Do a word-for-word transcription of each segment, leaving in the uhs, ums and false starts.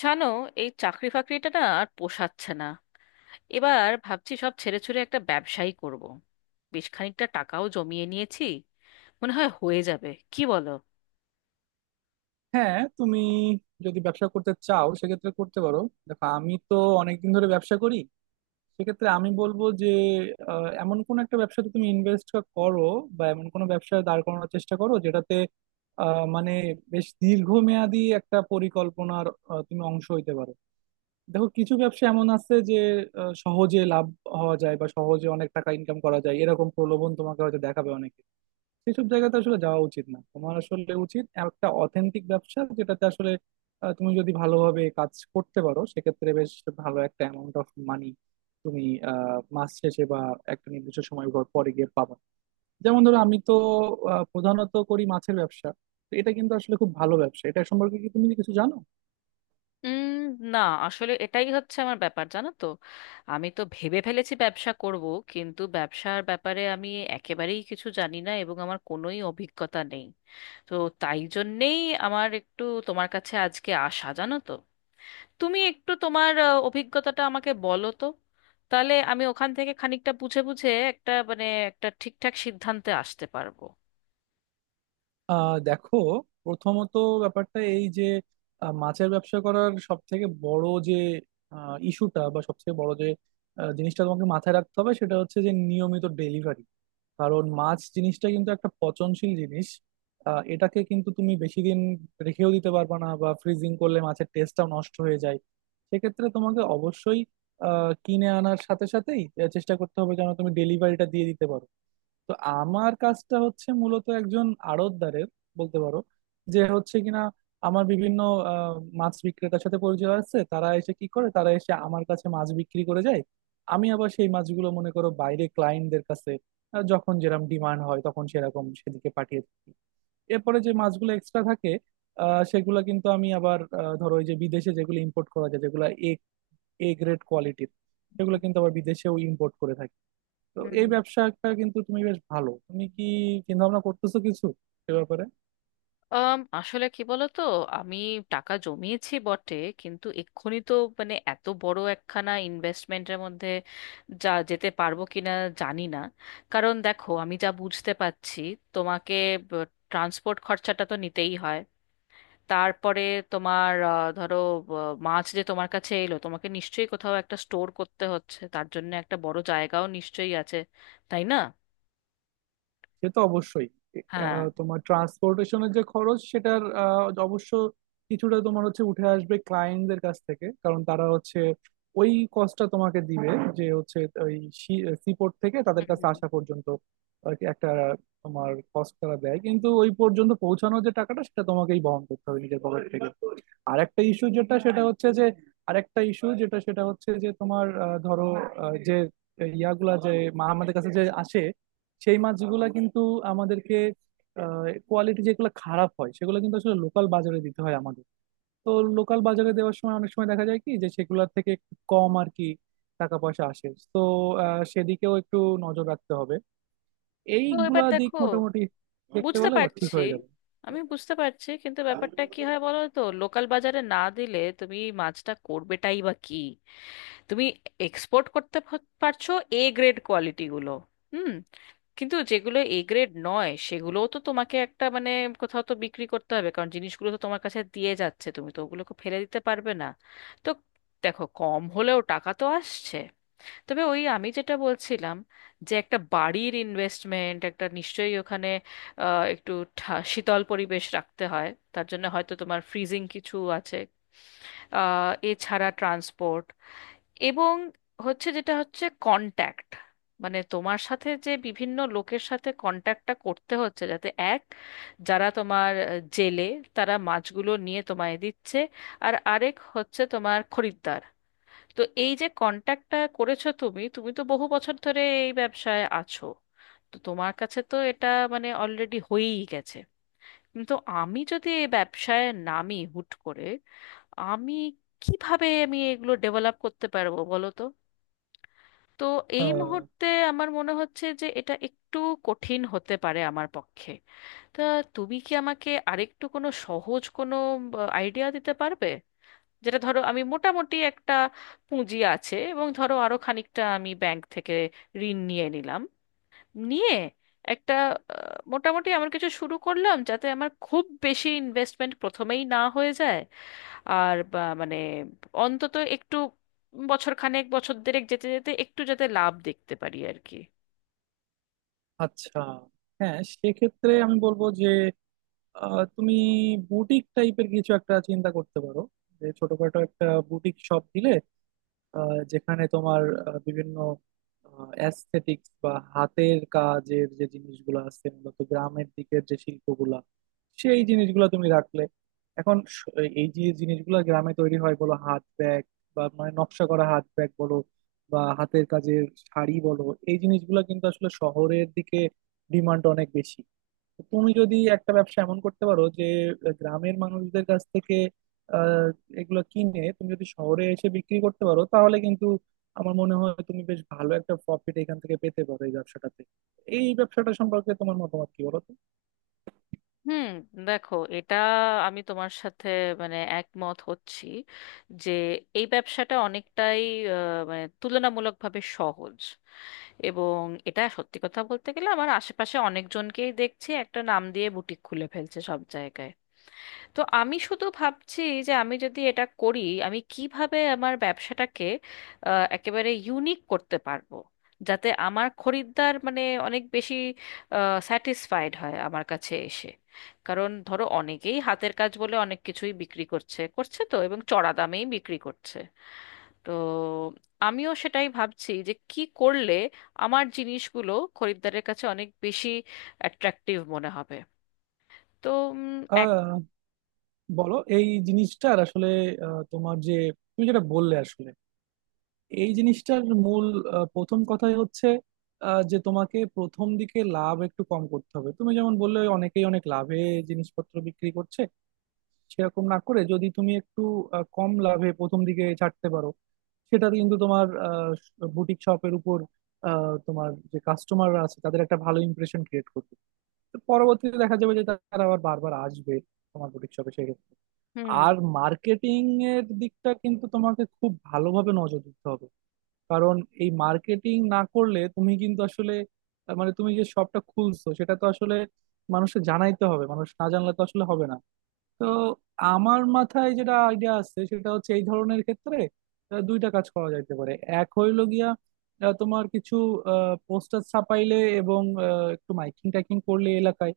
জানো, এই চাকরি ফাকরিটা না আর পোষাচ্ছে না। এবার ভাবছি সব ছেড়ে ছুড়ে একটা ব্যবসাই করব। বেশ খানিকটা টাকাও জমিয়ে নিয়েছি, মনে হয় হয়ে যাবে, কি বলো? হ্যাঁ, তুমি যদি ব্যবসা করতে চাও সেক্ষেত্রে করতে পারো। দেখো, আমি তো অনেকদিন ধরে ব্যবসা করি। সেক্ষেত্রে আমি বলবো যে আহ, এমন কোন একটা ব্যবসাতে তুমি ইনভেস্ট করো, বা এমন কোনো ব্যবসায় দাঁড় করানোর চেষ্টা করো যেটাতে আহ, মানে বেশ দীর্ঘমেয়াদী একটা পরিকল্পনার আহ, তুমি অংশ হইতে পারো। দেখো, কিছু ব্যবসা এমন আছে যে আহ, সহজে লাভ হওয়া যায় বা সহজে অনেক টাকা ইনকাম করা যায়, এরকম প্রলোভন তোমাকে হয়তো দেখাবে অনেকে। সেসব জায়গাতে আসলে যাওয়া উচিত না, তোমার আসলে উচিত একটা অথেন্টিক ব্যবসা যেটাতে আসলে আহ, তুমি যদি ভালোভাবে কাজ করতে পারো সেক্ষেত্রে বেশ ভালো একটা অ্যামাউন্ট অফ মানি তুমি আহ, মাস শেষে বা একটা নির্দিষ্ট সময় পর পরে গিয়ে পাবা। যেমন ধরো, আমি তো আহ, প্রধানত করি মাছের ব্যবসা। তো এটা কিন্তু আসলে খুব ভালো ব্যবসা। এটা সম্পর্কে কি তুমি কিছু জানো? উম না, আসলে এটাই হচ্ছে আমার ব্যাপার, জানো তো। আমি তো ভেবে ফেলেছি ব্যবসা করব, কিন্তু ব্যবসার ব্যাপারে আমি একেবারেই কিছু জানি না, এবং আমার কোনোই অভিজ্ঞতা নেই। তো তাই জন্যেই আমার একটু তোমার কাছে আজকে আসা, জানো তো। তুমি একটু তোমার আহ, অভিজ্ঞতাটা আমাকে বলো তো, তাহলে আমি ওখান থেকে খানিকটা বুঝে বুঝে একটা মানে একটা ঠিকঠাক সিদ্ধান্তে আসতে পারবো। আহ দেখো, প্রথমত ব্যাপারটা এই যে আহ, মাছের ব্যবসা করার সব থেকে বড় যে ইস্যুটা বা সব থেকে বড় যে আহ, জিনিসটা তোমাকে মাথায় রাখতে হবে সেটা হচ্ছে যে নিয়মিত ডেলিভারি। কারণ মাছ জিনিসটা কিন্তু একটা পচনশীল জিনিস। আহ, এটাকে কিন্তু তুমি বেশি দিন রেখেও দিতে পারবে না, বা ফ্রিজিং করলে মাছের টেস্টটাও নষ্ট হয়ে যায়। সেক্ষেত্রে তোমাকে অবশ্যই আহ, কিনে আনার সাথে সাথেই আহ, চেষ্টা করতে হবে যেন তুমি ডেলিভারিটা দিয়ে দিতে পারো। তো আমার কাজটা হচ্ছে মূলত একজন আড়তদারের, বলতে পারো, যে হচ্ছে কিনা আমার বিভিন্ন আহ, মাছ বিক্রেতার সাথে পরিচয় আছে। তারা এসে কি করে, তারা এসে আমার কাছে মাছ বিক্রি করে যায়। আমি আবার সেই মাছগুলো মনে করো বাইরে ক্লায়েন্টদের কাছে আহ, যখন যেরকম ডিমান্ড হয় তখন সেরকম সেদিকে পাঠিয়ে থাকি। এরপরে যে মাছগুলো এক্সট্রা থাকে আহ সেগুলো কিন্তু আমি আবার আহ, ধরো ওই যে বিদেশে যেগুলো ইম্পোর্ট করা যায়, যেগুলো এ এ গ্রেড কোয়ালিটির, সেগুলো কিন্তু আবার বিদেশেও ইম্পোর্ট করে থাকি। তো হুম। এই ব্যবসাটা কিন্তু তুমি বেশ ভালো। তুমি কি চিন্তা ভাবনা করতেছো কিছু এ ব্যাপারে? আম, আসলে কি বলো তো, আমি টাকা জমিয়েছি বটে, কিন্তু এক্ষুনি তো মানে এত বড় একখানা ইনভেস্টমেন্টের মধ্যে যা যেতে পারবো কিনা জানি না। কারণ দেখো, আমি যা বুঝতে পারছি, তোমাকে ট্রান্সপোর্ট খরচাটা তো নিতেই হয়। তারপরে তোমার আহ, ধরো, আহ, মাছ যে তোমার কাছে এলো, তোমাকে নিশ্চয়ই কোথাও একটা স্টোর করতে হচ্ছে, তার জন্য একটা বড় জায়গাও নিশ্চয়ই আছে, তাই না? সে তো অবশ্যই। হ্যাঁ। আহ, তোমার ট্রান্সপোর্টেশনের যে খরচ সেটার আহ, অবশ্য কিছুটা তোমার হচ্ছে উঠে আসবে ক্লায়েন্টদের কাছ থেকে, কারণ তারা হচ্ছে ওই কস্টটা তোমাকে দিবে, যে হচ্ছে ওই সিপোর্ট থেকে তাদের হুম কাছে হুম। আসা পর্যন্ত। আর কি, একটা তোমার কস্ট তারা দেয় কিন্তু ওই পর্যন্ত পৌঁছানোর যে টাকাটা সেটা তোমাকেই বহন করতে হবে নিজের পকেট থেকে। আর একটা ইস্যু যেটা সেটা হচ্ছে যে আরেকটা ইস্যু যেটা সেটা হচ্ছে যে তোমার আহ, ধরো আহ, যে ইয়াগুলা যে মা- আমাদের কাছে যে আসে সেই মাছগুলা কিন্তু আমাদেরকে, কোয়ালিটি যেগুলো খারাপ হয় সেগুলো কিন্তু আসলে লোকাল বাজারে দিতে হয় আমাদের। তো লোকাল বাজারে দেওয়ার সময় অনেক সময় দেখা যায় কি যে সেগুলোর থেকে একটু কম আর কি টাকা পয়সা আসে। তো আহ, সেদিকেও একটু নজর রাখতে হবে। তো এবার এইগুলা দিক দেখো, মোটামুটি দেখতে বুঝতে পেলে আবার ঠিক পারছি। হয়ে যাবে। আমি বুঝতে পারছি, কিন্তু ব্যাপারটা কি হয় বলো তো, লোকাল বাজারে না দিলে তুমি মাছটা করবেটাই বা কি? তুমি এক্সপোর্ট করতে প- পারছো এ গ্রেড কোয়ালিটি গুলো। হুম। কিন্তু যেগুলো এ গ্রেড নয়, সেগুলোও তো তোমাকে একটা মানে কোথাও তো বিক্রি করতে হবে, কারণ জিনিসগুলো তো তোমার কাছে দিয়ে যাচ্ছে, তুমি তো ওগুলোকে ফেলে দিতে পারবে না। তো দেখো, কম হলেও টাকা তো আসছে। তবে ওই আমি যেটা বলছিলাম, যে একটা বাড়ির ইনভেস্টমেন্ট একটা নিশ্চয়ই ওখানে আহ, একটু ঠা- শীতল পরিবেশ রাখতে হয়, তার জন্য হয়তো তোমার ফ্রিজিং কিছু আছে। আহ, এছাড়া ট্রান্সপোর্ট, এবং হচ্ছে যেটা হচ্ছে কন্ট্যাক্ট। মানে তোমার সাথে যে বিভিন্ন লোকের সাথে কন্ট্যাক্টটা করতে হচ্ছে, যাতে এক, যারা তোমার আহ, জেলে, তারা মাছগুলো নিয়ে তোমায় দিচ্ছে, আর আরেক হচ্ছে তোমার খরিদ্দার। তো এই যে কন্ট্যাক্টটা করেছো তুমি, তুমি তো বহু বছর ধরে এই ব্যবসায় আছো, তো তোমার কাছে তো এটা মানে অলরেডি হয়েই গেছে। কিন্তু আমি যদি এই ব্যবসায় নামি হুট করে, আমি কিভাবে আমি এগুলো ডেভেলপ করতে পারবো বলো তো? তো এই আহ, মুহূর্তে আমার মনে হচ্ছে যে এটা একটু কঠিন হতে পারে আমার পক্ষে। তা তুমি কি আমাকে আরেকটু কোনো সহজ কোনো আইডিয়া দিতে পারবে, যেটা ধরো আমি মোটামুটি একটা পুঁজি আছে, এবং ধরো আরো খানিকটা আমি ব্যাংক থেকে ঋণ নিয়ে নিলাম, নিয়ে একটা আহ, মোটামুটি আমার কিছু শুরু করলাম, যাতে আমার খুব বেশি ইনভেস্টমেন্ট প্রথমেই না হয়ে যায়। আর বা- মানে অন্তত একটু বছর খানেক বছর দেড়েক যেতে যেতে একটু যাতে লাভ দেখতে পারি আর কি। আচ্ছা, হ্যাঁ, সেক্ষেত্রে আমি বলবো যে আহ, তুমি বুটিক টাইপের কিছু একটা চিন্তা করতে পারো। যে ছোটখাটো একটা বুটিক শপ দিলে আহ, যেখানে তোমার আহ, বিভিন্ন অ্যাস্থেটিক্স বা হাতের কাজের যে জিনিসগুলো আছে, মূলত গ্রামের দিকের যে শিল্পগুলা, সেই জিনিসগুলো তুমি রাখলে। এখন স- এই যে জিনিসগুলো গ্রামে তৈরি হয়, বলো হাত ব্যাগ, বা মানে নকশা করা হাত ব্যাগ বলো, বা হাতের কাজের শাড়ি বলো, এই জিনিসগুলো কিন্তু আসলে শহরের দিকে ডিমান্ড অনেক বেশি। তো তুমি যদি একটা ব্যবসা এমন করতে পারো যে আহ, গ্রামের মানুষদের কাছ থেকে আহ, এগুলো কিনে তুমি যদি শহরে এসে বিক্রি করতে পারো, তাহলে কিন্তু আমার মনে হয় তুমি বেশ ভালো একটা প্রফিট এখান থেকে পেতে পারো এই ব্যবসাটাতে। এই ব্যবসাটা সম্পর্কে তোমার মতামত কি, বলো তো? হুম। দেখো, এটা আমি তোমার সাথে মানে একমত হচ্ছি, যে এই ব্যবসাটা অনেকটাই আহ, মানে তুলনামূলকভাবে সহজ। এবং এটা সত্যি কথা বলতে গেলে আমার আশেপাশে অনেকজনকেই দেখছি একটা নাম দিয়ে বুটিক খুলে ফেলছে সব জায়গায়। তো আমি শুধু ভাবছি যে আমি যদি এটা করি, আমি কিভাবে আমার ব্যবসাটাকে আহ, একেবারে ইউনিক করতে পারবো, যাতে আমার খরিদ্দার মানে অনেক বেশি স্যাটিসফাইড হয় আমার কাছে এসে। কারণ ধরো, অনেকেই হাতের কাজ বলে অনেক কিছুই বিক্রি করছে করছে তো, এবং চড়া দামেই বিক্রি করছে। তো আমিও সেটাই ভাবছি যে কি করলে আমার জিনিসগুলো খরিদ্দারের কাছে অনেক বেশি অ্যাট্রাকটিভ মনে হবে। তো উম, এক। আহ বলো, এই জিনিসটার আসলে আহ, তোমার যে তুমি যেটা বললে আসলে, এই জিনিসটার মূল আহ, প্রথম কথাই হচ্ছে আহ, যে তোমাকে প্রথম দিকে লাভ একটু কম করতে হবে। তুমি যেমন বললে অনেকেই অনেক লাভে জিনিসপত্র বিক্রি করছে, সেরকম না করে যদি তুমি একটু আহ, কম লাভে প্রথম দিকে ছাড়তে পারো, সেটাতে কিন্তু তোমার বুটিক শপের উপর আহ, তোমার যে কাস্টমাররা আছে তাদের একটা ভালো ইমপ্রেশন ক্রিয়েট করবে। তো পরবর্তীতে দেখা যাবে যে তারা আবার বারবার আসবে তোমার বুটিক শপে সেক্ষেত্রে। হুম আর মার্কেটিং এর দিকটা কিন্তু তোমাকে খুব ভালোভাবে নজর দিতে হবে, কারণ এই মার্কেটিং না করলে তুমি কিন্তু আসলে আহ, মানে তুমি যে শপটা খুলছো সেটা তো আসলে মানুষকে জানাইতে হবে, মানুষ না জানলে তো আসলে হবে না। তো আমার মাথায় যেটা আইডিয়া আছে সেটা হচ্ছে এই ধরনের ক্ষেত্রে আহ, দুইটা কাজ করা যাইতে পারে। এক হইলো গিয়া আহ, তোমার কিছু পোস্টার ছাপাইলে এবং আহ, একটু মাইকিং টাইকিং করলে এলাকায়।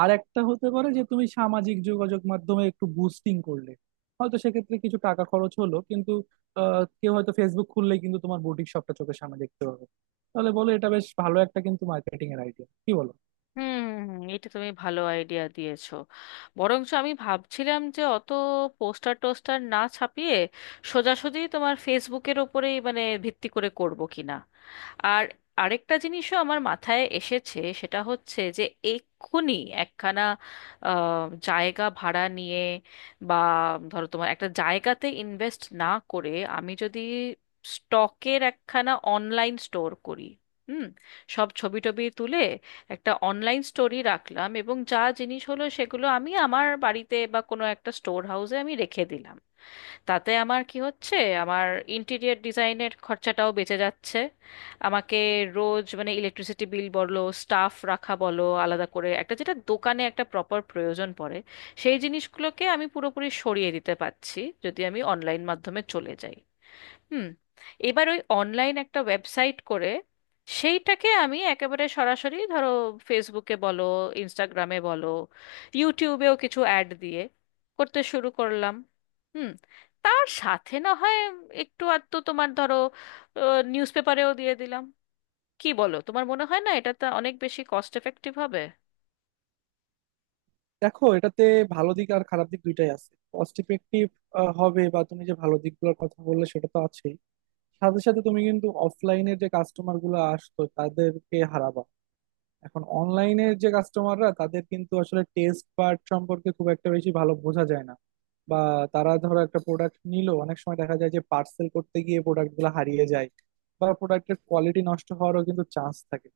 আর একটা হতে পারে যে তুমি সামাজিক যোগাযোগ মাধ্যমে একটু বুস্টিং করলে, হয়তো সেক্ষেত্রে কিছু টাকা খরচ হলো, কিন্তু আহ, কেউ হয়তো ফেসবুক খুললেই কিন্তু তোমার বুটিক শপটা চোখের সামনে দেখতে পাবে। তাহলে বলো, এটা বেশ ভালো একটা কিন্তু মার্কেটিং এর আইডিয়া, কি বলো? হুম হুম হুম, এটা তুমি ভালো আইডিয়া দিয়েছো। বরঞ্চ আমি ভাবছিলাম যে অত পোস্টার টোস্টার না ছাপিয়ে সোজাসুজি তোমার ফেসবুকের ওপরেই মানে ভিত্তি করে করব কিনা। আর আরেকটা জিনিসও আমার মাথায় এসেছে, সেটা হচ্ছে যে এক্ষুনি একখানা আহ, জায়গা ভাড়া নিয়ে বা ধরো তোমার একটা জায়গাতে ইনভেস্ট না করে আমি যদি স্টকের একখানা অনলাইন স্টোর করি। হুম। সব ছবি টবি তুলে একটা অনলাইন স্টোরি রাখলাম, এবং যা জিনিস হলো সেগুলো আমি আমার বাড়িতে বা কোনো একটা স্টোর হাউসে আমি রেখে দিলাম। তাতে আমার কি হচ্ছে, আমার ইন্টেরিয়ার ডিজাইনের খরচাটাও বেঁচে যাচ্ছে। আমাকে রোজ মানে ইলেকট্রিসিটি বিল বলো, স্টাফ রাখা বলো, আলাদা করে একটা যেটা দোকানে একটা প্রপার প্রয়োজন পড়ে, সেই জিনিসগুলোকে আমি পুরোপুরি সরিয়ে দিতে পারছি যদি আমি অনলাইন মাধ্যমে চলে যাই। হুম। এবার ওই অনলাইন একটা ওয়েবসাইট করে সেইটাকে আমি একেবারে সরাসরি ধরো ফেসবুকে বলো, ইনস্টাগ্রামে বলো, ইউটিউবেও কিছু অ্যাড দিয়ে করতে শুরু করলাম। হুম। তার সাথে না হয় একটু আধটু তোমার ধরো নিউজ পেপারেও দিয়ে দিলাম। কি বলো, তোমার মনে হয় না এটা তো অনেক বেশি কস্ট এফেক্টিভ হবে? দেখো, এটাতে ভালো দিক আর খারাপ দিক দুইটাই আছে। কস্ট ইফেক্টিভ হবে বা তুমি যে ভালো দিকগুলোর কথা বললে সেটা তো আছেই, সাথে সাথে তুমি কিন্তু অফলাইনে যে কাস্টমার গুলো আসতো তাদেরকে হারাবা। এখন অনলাইনে যে কাস্টমাররা, তাদের কিন্তু আসলে টেস্ট পার্ট সম্পর্কে খুব একটা বেশি ভালো বোঝা যায় না। বা তারা ধরো একটা প্রোডাক্ট নিল, অনেক সময় দেখা যায় যে পার্সেল করতে গিয়ে প্রোডাক্ট গুলো হারিয়ে যায়, বা প্রোডাক্টের কোয়ালিটি নষ্ট হওয়ারও কিন্তু চান্স থাকে,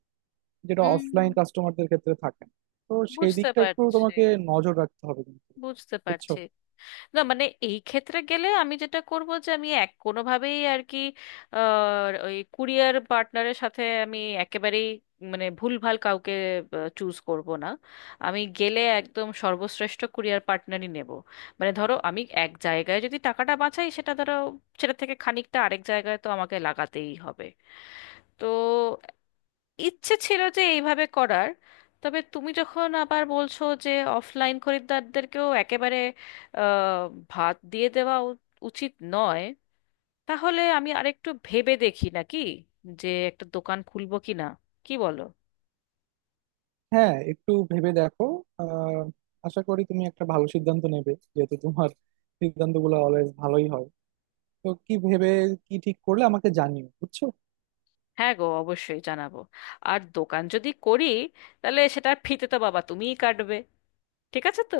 যেটা উম, অফলাইন কাস্টমারদের ক্ষেত্রে থাকে না। তো সেই বুঝতে দিকটা একটু পারছি। তোমাকে নজর রাখতে হবে কিন্তু, বুঝতে বুঝছো? পারছি। না মানে এই ক্ষেত্রে গেলে আমি যেটা করব যে আমি এক কোনোভাবেই আর কি আহ, ওই কুরিয়ার পার্টনারের সাথে আমি একেবারেই মানে ভুলভাল কাউকে চুজ করব না। আমি গেলে একদম সর্বশ্রেষ্ঠ কুরিয়ার পার্টনারই নেব। মানে ধরো, আমি এক জায়গায় যদি টাকাটা বাঁচাই, সেটা ধরো সেটা থেকে খানিকটা আরেক জায়গায় তো আমাকে লাগাতেই হবে। তো ইচ্ছে ছিল যে এইভাবে করার। তবে তুমি যখন আবার বলছো যে অফলাইন খরিদ্দারদেরকেও একেবারে আহ, ভাত দিয়ে দেওয়া উ- উচিত নয়, তাহলে আমি আরেকটু ভেবে দেখি নাকি যে একটা দোকান খুলবো কি না, কি বলো? হ্যাঁ, একটু ভেবে দেখো। আহ আশা করি তুমি একটা ভালো সিদ্ধান্ত নেবে, যেহেতু তোমার সিদ্ধান্তগুলো অলওয়েজ ভালোই হয়। তো কি ভেবে কি ঠিক করলে আমাকে জানিও, বুঝছো? হ্যাঁ গো, অবশ্যই জানাবো। আর দোকান যদি করি, তাহলে সেটার ফিতে তো বাবা তুমিই কাটবে, ঠিক আছে তো?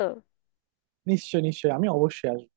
নিশ্চয়, নিশ্চয়, আমি অবশ্যই আসবো।